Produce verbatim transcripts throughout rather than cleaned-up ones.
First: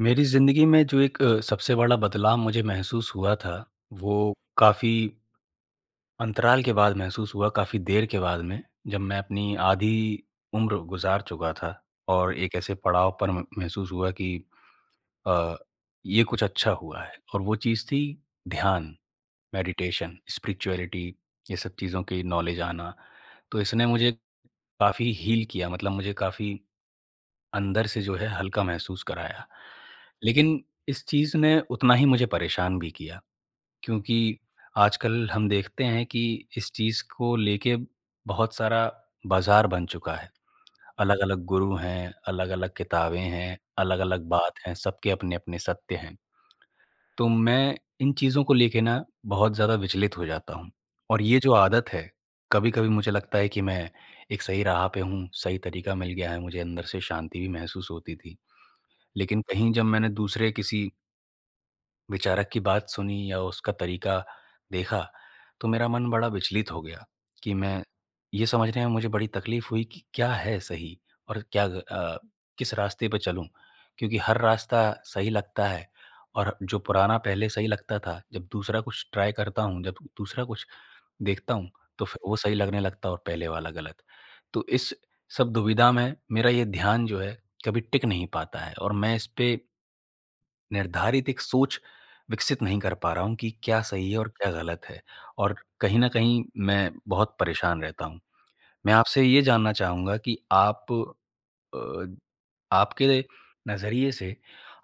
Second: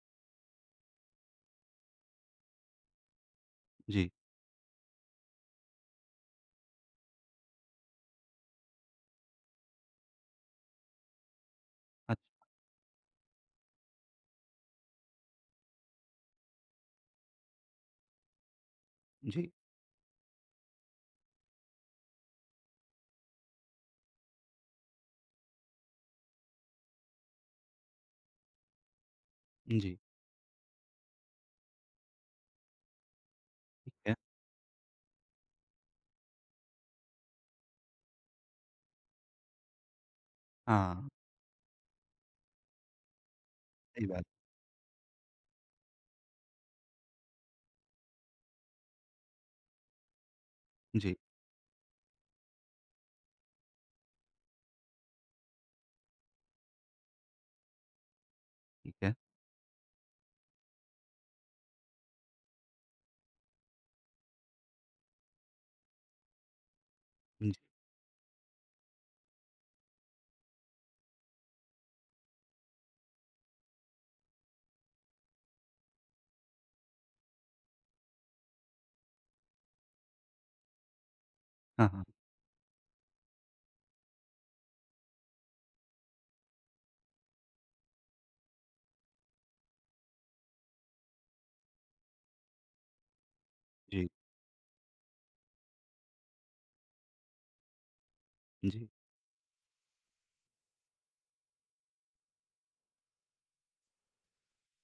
मेरी ज़िंदगी में जो एक अ, सबसे बड़ा बदलाव मुझे महसूस हुआ था, जी, वो काफ़ी अंतराल के बाद महसूस हुआ, काफ़ी देर के बाद में, जब मैं अपनी आधी उम्र गुज़ार चुका था अच्छ और एक ऐसे पड़ाव पर म महसूस हुआ कि अ, ये कुछ अच्छा हुआ है और वो चीज़ थी ध्यान, जी, मेडिटेशन, स्पिरिचुअलिटी, ये सब चीज़ों की नॉलेज आना। तो इसने मुझे काफ़ी हील किया मतलब मुझे काफ़ी अंदर से जो है हल्का महसूस कराया। जी, लेकिन इस चीज़ ने उतना ही मुझे परेशान भी किया ठीक है। क्योंकि आजकल हम देखते हैं कि इस चीज़ को लेके बहुत सारा बाज़ार बन चुका है। हाँ, अलग-अलग गुरु हैं, अलग-अलग किताबें हैं, सही बात। अलग-अलग बात हैं, सबके अपने-अपने सत्य हैं। तो मैं इन चीज़ों को लेके ना बहुत ज़्यादा विचलित हो जाता हूँ जी, और ये जो आदत है, कभी-कभी मुझे लगता है कि मैं एक सही राह पे हूँ, सही तरीका मिल गया है, मुझे अंदर से शांति भी महसूस होती थी। ठीक है। लेकिन कहीं जब मैंने दूसरे किसी विचारक की बात सुनी या उसका तरीका देखा, तो मेरा मन बड़ा विचलित हो गया जी, कि मैं ये समझने में मुझे बड़ी तकलीफ़ हुई कि क्या है सही और क्या ग अ, किस रास्ते पे चलूँ? क्योंकि हर रास्ता सही लगता है और जो पुराना पहले सही लगता था, जब दूसरा कुछ ट्राई करता हूँ, जब दूसरा कुछ देखता हूँ, हाँ, तो हाँ। फिर वो सही लगने लगता है और पहले वाला गलत। तो इस सब दुविधा में मेरा ये ध्यान जो है, कभी टिक नहीं पाता है और मैं इस पे निर्धारित एक सोच विकसित नहीं कर पा रहा हूँ कि क्या जी, सही है और क्या गलत है और कहीं न कहीं मैं बहुत परेशान रहता हूँ। जी, मैं आपसे ये जानना चाहूँगा कि आप अ, आपके नज़रिए से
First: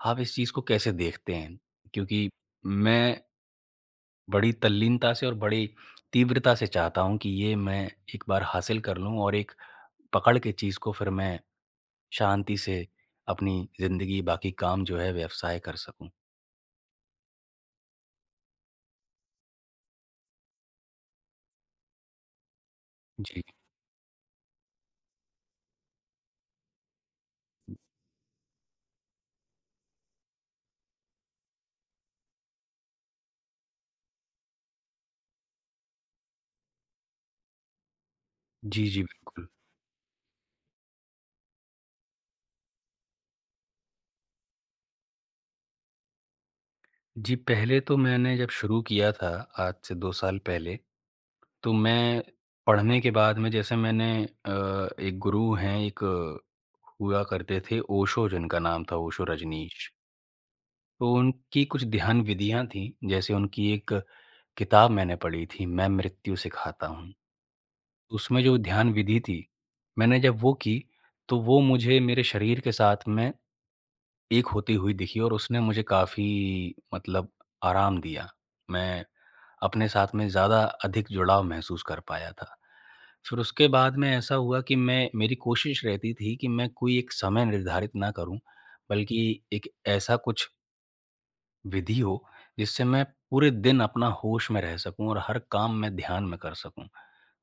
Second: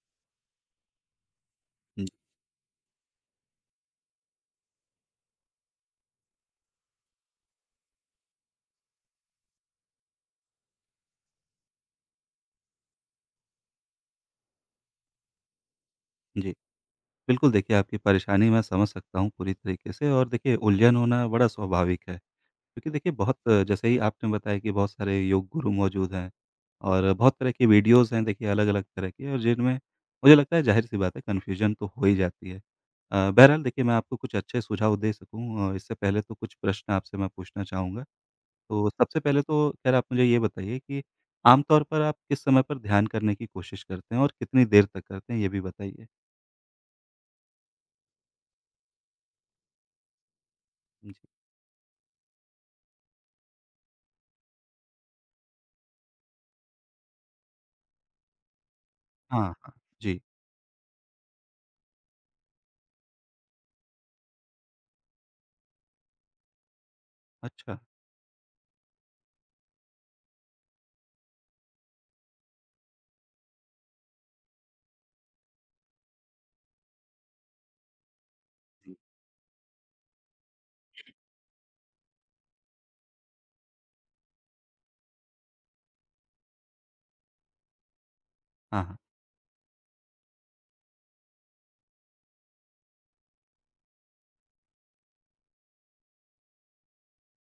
आप इस चीज़ को कैसे देखते हैं? हुँ, क्योंकि मैं बड़ी तल्लीनता से और बड़ी तीव्रता से चाहता हूँ कि ये मैं एक बार हासिल कर लूँ और एक पकड़ के चीज़ को फिर मैं शांति से अपनी ज़िंदगी, बाकी काम जो है व्यवसाय कर सकूँ। जी। बिल्कुल, देखिए आपकी परेशानी मैं समझ सकता हूँ पूरी तरीके से और देखिए उलझन होना बड़ा स्वाभाविक है क्योंकि देखिए बहुत जी। अ, जैसे ही आपने बताया कि बहुत सारे योग गुरु मौजूद हैं और बहुत तरह की वीडियोज़ हैं देखिए अलग-अलग तरह की और जिनमें मुझे लगता है ज़ाहिर-सी बात है कन्फ्यूज़न तो हो ही जाती है। अ, बहरहाल देखिए मैं आपको कुछ अच्छे सुझाव दे सकूँ अ, इससे पहले तो कुछ प्रश्न आपसे मैं पूछना चाहूँगा। जी, तो जी, सबसे पहले बिल्कुल। तो ख़ैर आप मुझे ये बताइए कि आम तौर पर आप किस समय पर ध्यान करने की कोशिश करते हैं और कितनी देर तक करते हैं, ये भी बताइए? जी, पहले तो मैंने जब शुरू किया था आज से दो साल पहले, जी। तो मैं पढ़ने के बाद में जैसे मैंने अ, एक गुरु हैं एक अ, हुआ करते थे ओशो जिनका नाम था ओशो हाँ, हाँ। रजनीश। जी। तो उनकी कुछ ध्यान विधियाँ थी, जैसे उनकी एक किताब मैंने पढ़ी थी मैं मृत्यु सिखाता हूँ। अच्छा। उसमें जो ध्यान विधि थी, मैंने जब वो की, तो वो मुझे मेरे शरीर के साथ में एक होती हुई दिखी और उसने मुझे काफ़ी मतलब आराम दिया। मैं अपने साथ में ज़्यादा अधिक जुड़ाव महसूस कर पाया था। फिर उसके बाद में ऐसा हुआ कि मैं मेरी कोशिश रहती थी कि मैं कोई एक समय निर्धारित ना करूँ, हाँ, हाँ। बल्कि एक ऐसा कुछ विधि हो, जिससे मैं पूरे दिन अपना होश में रह सकूँ और हर काम मैं ध्यान में कर सकूँ।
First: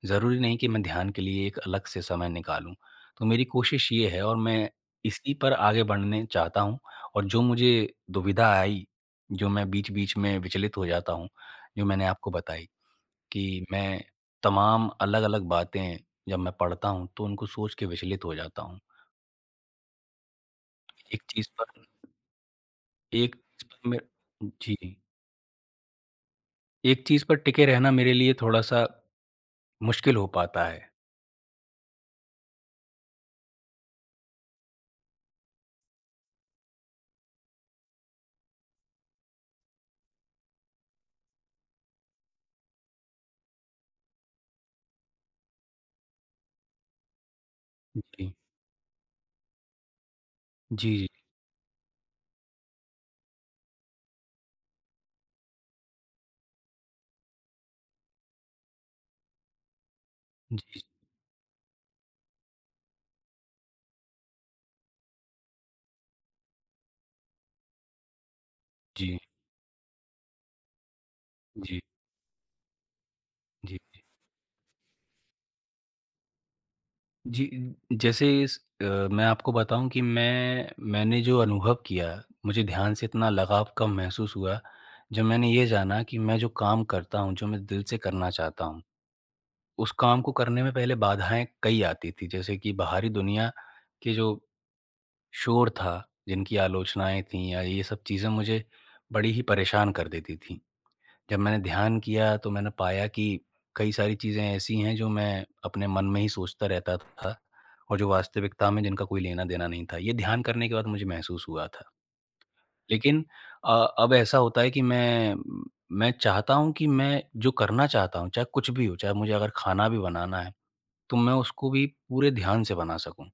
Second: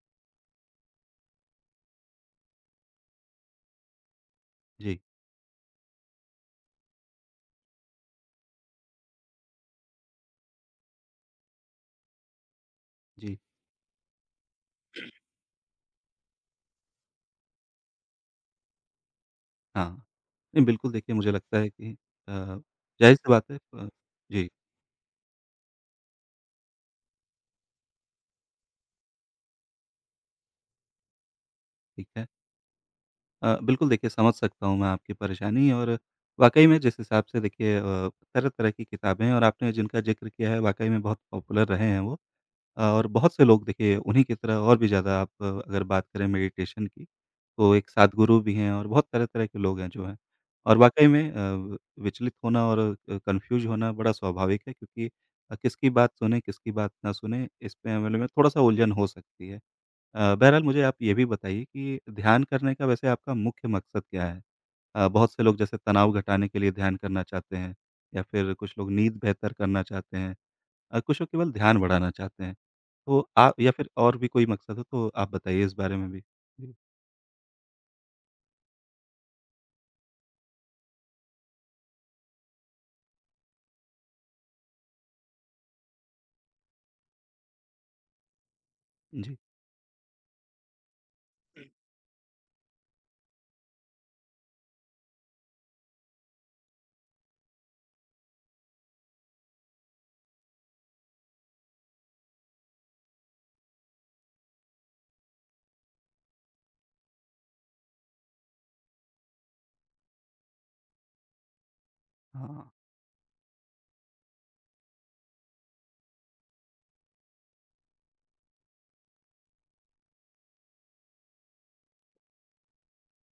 ज़रूरी नहीं कि मैं ध्यान के लिए एक अलग से समय निकालूँ। तो मेरी कोशिश ये है और मैं जी, इसी पर आगे बढ़ने चाहता हूँ और जो मुझे दुविधा आई, जो मैं बीच-बीच में विचलित हो जाता हूँ, जो मैंने आपको बताई जी। कि मैं तमाम अलग-अलग बातें जब मैं पढ़ता हूँ, तो उनको सोच के विचलित हो जाता हूँ। हाँ। नहीं, बिल्कुल देखिए एक मुझे चीज़ लगता पर है कि अ, ज़ाहिर-सी एक बात है चीज़ अ, पर मैं जी, जी, एक चीज़ पर टिके रहना मेरे लिए थोड़ा-सा मुश्किल हो पाता है। ठीक है। अ, बिल्कुल देखिए समझ सकता हूँ मैं आपकी परेशानी और वाक़ई में जिस हिसाब से देखिए अ, तरह-तरह की किताबें हैं और आपने जिनका ज़िक्र किया है वाक़ई में बहुत पॉपुलर रहे हैं वो। और बहुत से लोग देखिए उन्हीं की तरह और भी ज़्यादा आप अगर बात करें मेडिटेशन की, तो एक जी। सद्गुरु भी हैं और बहुत तरह-तरह के लोग हैं जो हैं। और वाक़ई जी, में अ, विचलित होना और अ, कन्फ्यूज़ होना बड़ा स्वाभाविक है क्योंकि अ, किसकी बात सुने, किसकी बात ना सुने, इसमें हमारे में थोड़ा-सा उलझन हो सकती है। अ, बहरहाल जी, मुझे आप ये भी बताइए कि ध्यान करने का वैसे आपका मुख्य मकसद क्या है? अ, बहुत से लोग जैसे तनाव घटाने के लिए ध्यान करना चाहते हैं या फिर कुछ लोग जी, नींद जी, बेहतर करना चाहते हैं। अ, कुछ लोग केवल ध्यान जी, बढ़ाना चाहते हैं। तो आ या जी। फिर और भी कोई मकसद हो तो आप बताइए इस बारे में भी? जी, जी, जैसे इस अ, मैं आपको बताऊँ कि मैं मैंने जो अनुभव किया, मुझे ध्यान से इतना लगाव कम महसूस हुआ, जब मैंने ये जाना कि मैं जो काम करता हूँ, जो मैं दिल से करना चाहता हूँ, जी। उस काम को करने में पहले बाधाएँ कई आती थी। जैसे कि बाहरी दुनिया के जो शोर था, जिनकी आलोचनाएँ थीं या ये सब चीज़ें मुझे बड़ी ही परेशान कर देती थीं। जब मैंने ध्यान किया तो मैंने पाया कि कई सारी चीज़ें ऐसी हैं जो मैं अपने मन में ही सोचता रहता था और जो वास्तविकता में जिनका कोई लेना-देना नहीं था। ये ध्यान करने के बाद मुझे महसूस हुआ था। हाँ। लेकिन अ, अब ऐसा होता है कि मैं मैं चाहता हूँ कि मैं जो करना चाहता हूँ, चाहे कुछ भी हो, चाहे मुझे अगर खाना भी बनाना है, तो मैं उसको भी पूरे ध्यान से बना सकूँ।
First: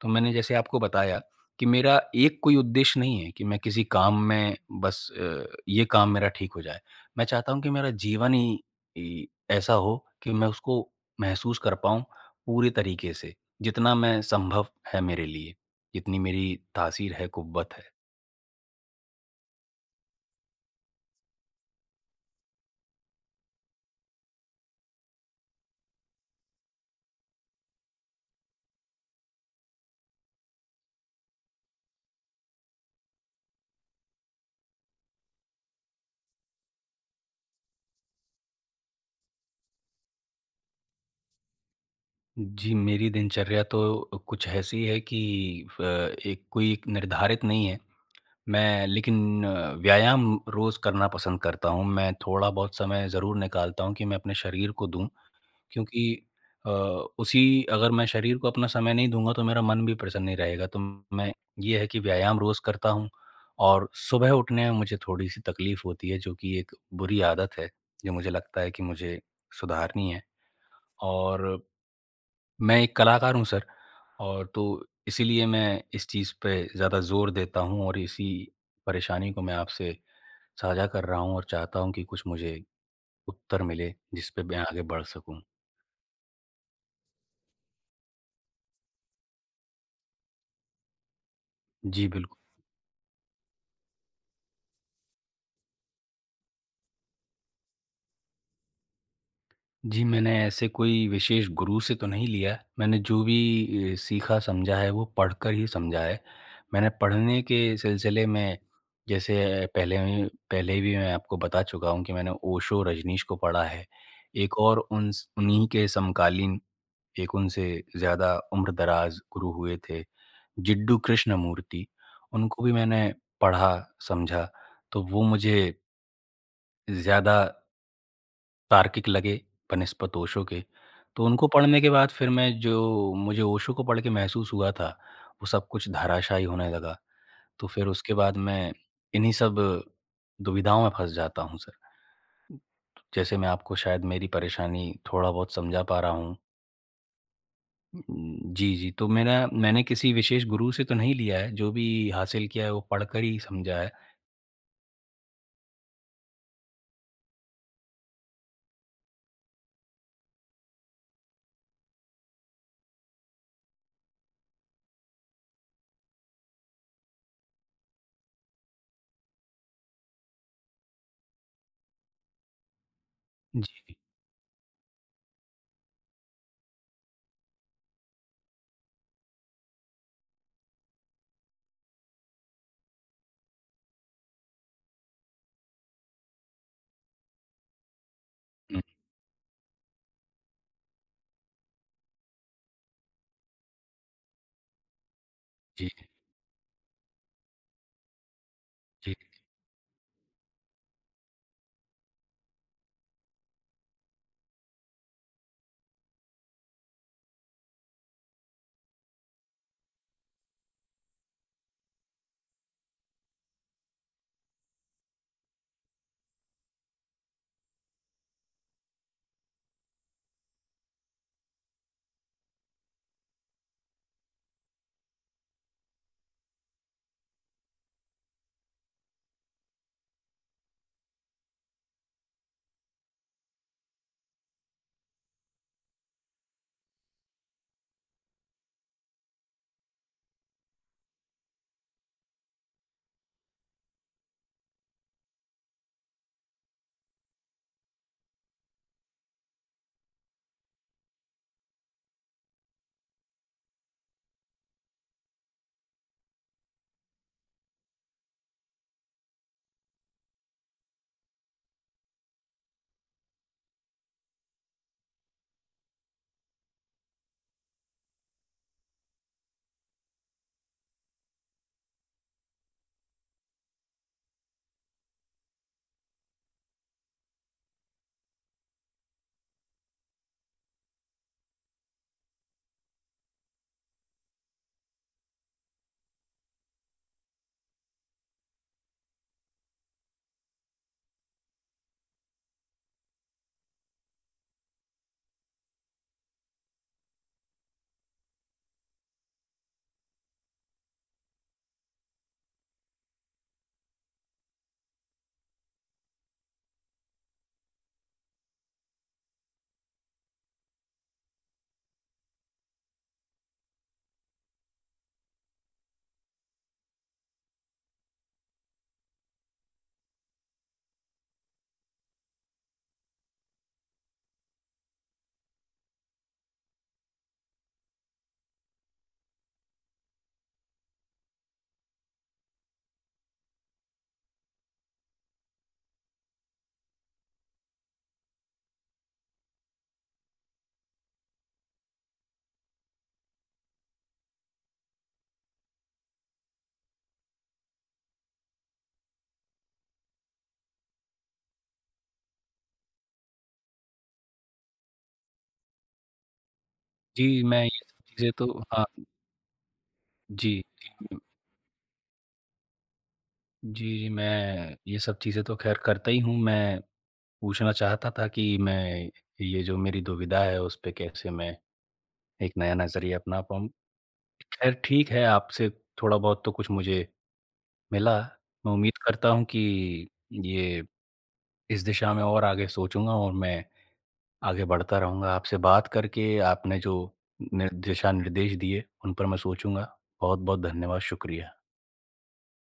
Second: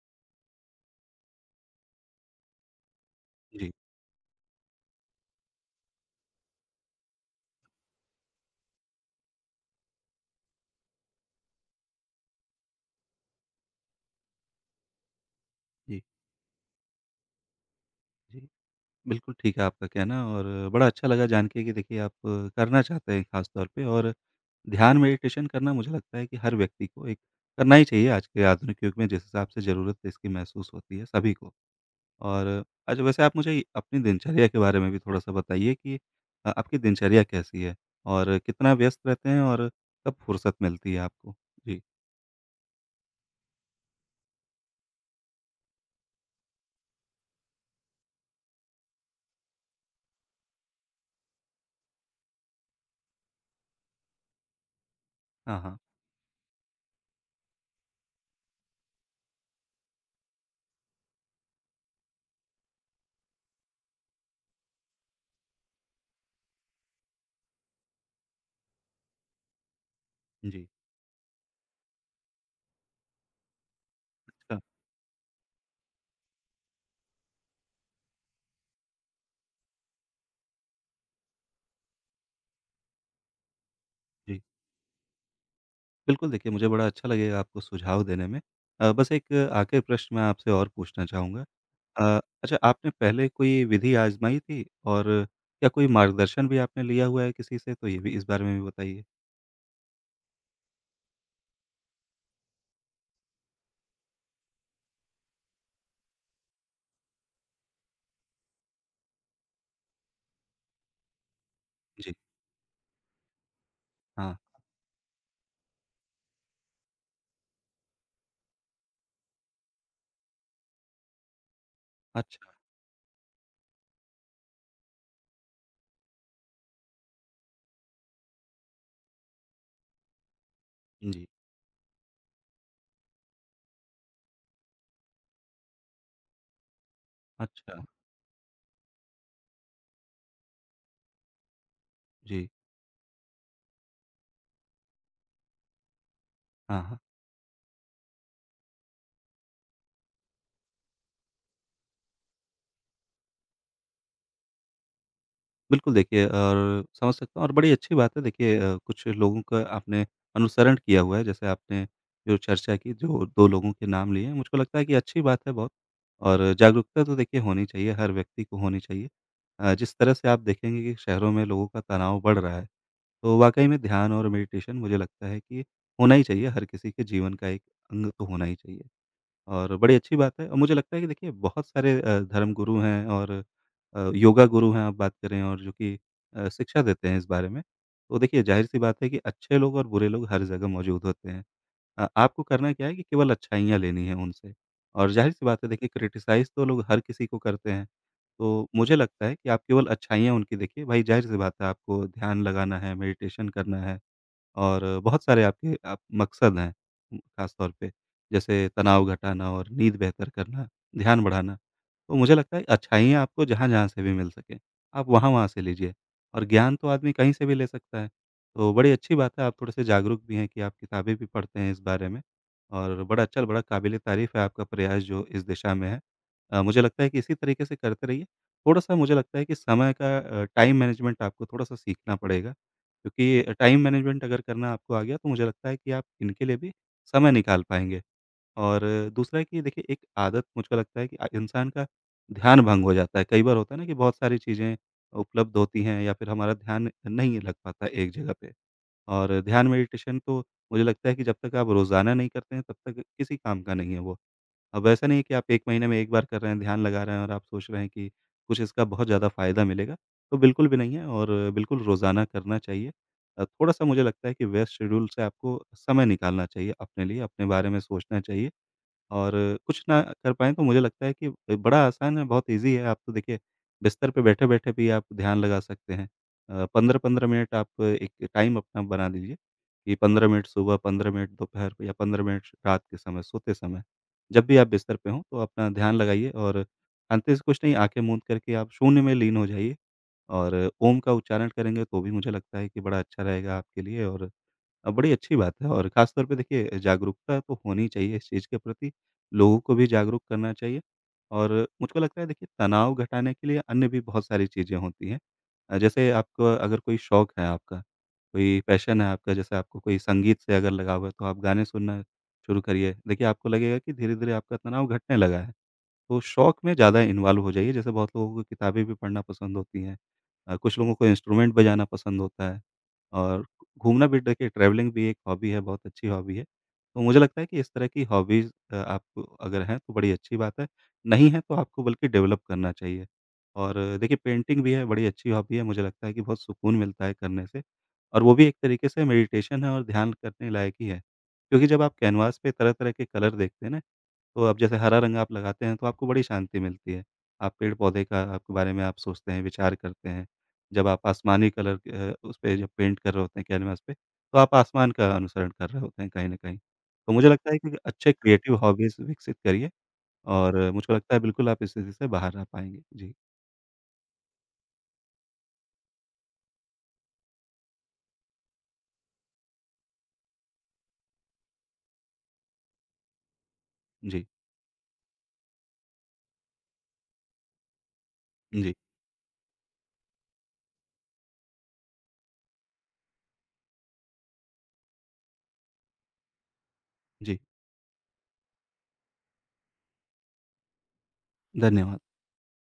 तो मैंने जैसे आपको बताया कि मेरा एक कोई उद्देश्य नहीं है कि मैं जी, किसी काम में बस अ, ये काम मेरा ठीक हो जाए। मैं चाहता हूँ कि मेरा जीवन ही इ ऐसा हो कि मैं उसको महसूस कर पाऊँ पूरे तरीके से, जितना मैं संभव है मेरे लिए, जी, जितनी मेरी तासीर है, कुव्वत है। जी। बिल्कुल ठीक है आपका कहना और बड़ा अच्छा लगा जान के कि देखिए आप करना चाहते हैं ख़ास तौर पे और ध्यान मेडिटेशन करना मुझे लगता है कि हर व्यक्ति को एक करना ही चाहिए आज के आधुनिक युग में जिस हिसाब से ज़रूरत इसकी महसूस होती है सभी को। और अच्छा वैसे आप मुझे अपनी दिनचर्या के बारे में भी थोड़ा-सा बताइए कि अ, आपकी दिनचर्या कैसी है? और कितना व्यस्त रहते हैं और कब फुर्सत मिलती है आपको? जी। जी, मेरी दिनचर्या तो कुछ ऐसी है कि फ एक कोई एक निर्धारित नहीं है। मैं लेकिन अ, व्यायाम रोज़ करना पसंद करता हूँ। मैं थोड़ा बहुत समय ज़रूर निकालता हूँ कि मैं अपने शरीर को दूँ हाँ, हाँ। क्योंकि अ, उसी अगर मैं शरीर को अपना समय नहीं दूँगा तो मेरा मन भी प्रसन्न नहीं रहेगा। तो मैं ये है कि व्यायाम रोज़ करता हूँ और सुबह उठने में मुझे थोड़ी-सी तकलीफ़ होती है जो कि एक बुरी आदत है, जो मुझे लगता है कि मुझे सुधारनी है जी। और मैं एक कलाकार हूँ सर और अच्छा, तो इसीलिए मैं इस चीज़ पे ज़्यादा ज़ोर देता हूँ और इसी परेशानी को मैं आपसे साझा कर रहा हूँ और चाहता हूँ कि कुछ मुझे उत्तर मिले जिस जी। पे मैं आगे बढ़ सकूँ। बिल्कुल देखिए मुझे बड़ा अच्छा लगेगा आपको सुझाव देने में। अ, बस एक आखिरी प्रश्न मैं आपसे और पूछना चाहूँगा। जी, अ, बिल्कुल। अच्छा आपने पहले कोई विधि आज़माई थी? और क्या कोई मार्गदर्शन भी आपने लिया हुआ है किसी से? तो ये भी इस बारे में भी बताइए। जी, मैंने ऐसे कोई विशेष गुरु से तो नहीं लिया। मैंने जो भी अ, सीखा समझा है वो पढ़कर ही समझा है। मैंने पढ़ने के सिलसिले में जैसे पहले में पहले भी मैं आपको बता चुका हूँ कि जी। मैंने ओशो, रजनीश को पढ़ा है। हाँ। एक और उनस उन्हीं के समकालीन एक उनसे ज़्यादा उम्रदराज़ गुरु हुए थे जिड्डू कृष्णमूर्ति। अच्छा। उनको भी मैंने पढ़ा, समझा तो वो मुझे ज़्यादा तार्किक लगे बनिस्बत ओशो के। तो जी। उनको पढ़ने के बाद फिर मैं जो मुझे ओशो को पढ़ के महसूस हुआ था, वो सब कुछ धाराशायी होने लगा। तो अच्छा। फिर उसके बाद मैं इन्हीं सब दुविधाओं में फँस जाता हूँ सर। जी। जैसे मैं आपको शायद मेरी परेशानी थोड़ा बहुत समझा पा रहा हूँ। हाँ, हाँ। उम, जी, जी। तो मेरा मैंने किसी विशेष गुरु से तो नहीं लिया है, जो भी हासिल किया है वो पढ़कर ही समझा है। बिल्कुल देखिए और समझ सकता हूँ और बड़ी अच्छी बात है देखिए अ, कुछ लोगों का आपने अनुसरण किया हुआ है जैसे आपने जो चर्चा की जो दो लोगों के नाम लिए हैं, मुझको लगता है कि अच्छी बात है बहुत और जागरूकता तो देखिए होनी चाहिए हर व्यक्ति को होनी चाहिए। अ, जिस तरह से आप देखेंगे कि शहरों में लोगों का तनाव बढ़ रहा है, तो वाक़ई में जी, ध्यान और मेडिटेशन मुझे लगता है कि होना ही चाहिए हर किसी के जीवन का एक अंग तो होना ही चाहिए। और बड़ी अच्छी बात है और मुझे लगता है कि देखिए बहुत सारे अ, धर्म गुरु हैं और अ, योगा गुरु हैं आप बात करें और जो कि अ, शिक्षा देते हैं इस बारे में। तो देखिए ज़ाहिर-सी हुँ। बात है कि अच्छे लोग और बुरे लोग हर जगह मौजूद होते हैं। अ, आपको करना क्या है कि केवल अच्छाइयाँ लेनी है उनसे और ज़ाहिर-सी बात है देखिए जी, क्रिटिसाइज़ तो लोग हर किसी को करते हैं। तो मुझे जी। लगता है कि आप केवल अच्छाइयाँ उनकी देखिए, भाई ज़ाहिर-सी बात है आपको ध्यान लगाना है, मेडिटेशन करना है और बहुत सारे आपके आप मकसद हैं उम, ख़ास तौर पे, जैसे तनाव घटाना और नींद बेहतर करना, ध्यान बढ़ाना। तो मुझे लगता है अच्छाइयाँ आपको जहाँ-जहाँ से भी मिल सकें, आप वहाँ-वहाँ से लीजिए और ज्ञान तो आदमी कहीं से भी ले सकता है। तो बड़ी अच्छी बात है आप थोड़े-से जागरूक भी हैं कि आप किताबें भी पढ़ते हैं इस बारे में और बड़ा अच्छा, बड़ा काबिल-ए-तारीफ़ है आपका प्रयास जो इस दिशा में है। अ, मुझे लगता है कि इसी तरीके से करते रहिए। थोड़ा-सा मुझे लगता है कि समय का अ, टाइम मैनेजमेंट आपको थोड़ा-सा सीखना पड़ेगा। क्योंकि टाइम मैनेजमेंट अगर करना आपको आ गया तो मुझे लगता है कि आप इनके लिए भी समय निकाल पाएँगे। और दूसरा है कि देखिए एक आदत मुझको लगता है कि अ, इंसान का ध्यान भंग हो जाता है। कई बार होता है ना कि बहुत सारी चीज़ें उपलब्ध होती हैं या फिर हमारा ध्यान नहीं लग पाता एक जगह पे। और ध्यान मेडिटेशन तो मुझे लगता है कि जब तक आप रोज़ाना नहीं करते हैं तब तक किसी काम का नहीं है वो। अब ऐसा नहीं है कि आप एक महीने में एक बार कर रहे हैं, ध्यान लगा रहे हैं और आप सोच रहे हैं कि कुछ इसका बहुत ज़्यादा फ़ायदा मिलेगा, तो बिल्कुल भी नहीं है और बिल्कुल रोज़ाना करना चाहिए। अ, थोड़ा-सा मुझे लगता है कि व्यस्त शेड्यूल से आपको समय निकालना चाहिए अपने लिए, अपने बारे में सोचना चाहिए और कुछ ना कर पाएँ तो मुझे लगता है कि अ, बड़ा आसान है, बहुत ईज़ी है। आप तो देखिए बिस्तर पे बैठे-बैठे भी आप ध्यान लगा सकते हैं। अ, पंद्रह पंद्रह मिनट आप एक टाइम अपना बना लीजिए कि पंद्रह मिनट सुबह, पंद्रह मिनट दोपहर को या पंद्रह मिनट रात के समय, सोते समय। जब भी आप बिस्तर पे हों तो अपना ध्यान लगाइए और अंत से कुछ नहीं, आँखें मूंद करके आप शून्य में लीन हो जाइए और ओम का उच्चारण करेंगे तो भी मुझे लगता है कि बड़ा अच्छा रहेगा आपके लिए और अ, बड़ी अच्छी बात है और ख़ास तौर पे देखिए जागरूकता तो होनी चाहिए इस चीज़ के प्रति, लोगों को भी जागरूक करना चाहिए और मुझको लगता है देखिए तनाव घटाने के लिए अन्य भी बहुत सारी चीज़ें होती हैं। अ, जैसे आपको अगर कोई शौक है आपका, कोई पैशन है आपका, जैसे आपको कोई संगीत से अगर लगाव है तो आप गाने सुनना शुरू करिए। देखिए आपको लगेगा कि धीरे-धीरे आपका तनाव घटने लगा है। तो शौक में ज़्यादा इन्वॉल्व हो जाइए, जैसे बहुत लोगों को किताबें भी पढ़ना पसंद होती हैं। अ, कुछ लोगों को इंस्ट्रूमेंट बजाना पसंद होता है और घूमना भी देखिए ट्रैवलिंग भी एक हॉबी है, बहुत अच्छी हॉबी है। तो मुझे लगता है कि इस तरह की हॉबीज़ अ, आपको अगर हैं तो बड़ी अच्छी बात है, नहीं है तो आपको बल्कि डेवलप करना चाहिए। और देखिए पेंटिंग भी है, बड़ी अच्छी हॉबी है, मुझे लगता है कि बहुत सुकून मिलता है करने से और वो भी एक तरीके से मेडिटेशन है और ध्यान करने लायक ही है। क्योंकि जब आप कैनवास पे तरह-तरह के कलर देखते हैं ना तो अब जैसे हरा रंग आप लगाते हैं तो आपको बड़ी शांति मिलती है। आप पेड़-पौधे का आपके बारे में आप सोचते हैं, विचार करते हैं। जब आप आसमानी कलर के, अ, उसपे जब पेंट कर रहे होते हैं कैनवास पे, तो आप आसमान का अनुसरण कर रहे होते हैं कहीं न कहीं। तो मुझे जी, लगता है मैं ये कि सब अच्छे चीज़ें तो क्रिएटिव हाँ, हॉबीज़ विकसित करिए जी, और मुझको लगता जी। है बिल्कुल आप इस स्थिति से बाहर आ पाएँगे। जी, जी, जी, मैं ये सब चीज़ें तो ख़ैर करता ही हूँ। मैं पूछना चाहता था कि मैं ये जो मेरी दुविधा है, उस पे कैसे मैं एक नया नज़रिया अपना पाऊँ? जी, ख़ैर ठीक है, आपसे थोड़ा बहुत तो कुछ मुझे मिला। मैं जी, उम्मीद करता हूँ कि ये इस दिशा में और आगे सोचूँगा और मैं आगे बढ़ता रहूँगा। आपसे बात करके आपने जो जी। निर दिशा निर्देश दिए, उन पर मैं सोचूँगा। बहुत-बहुत धन्यवाद, शुक्रिया। धन्यवाद।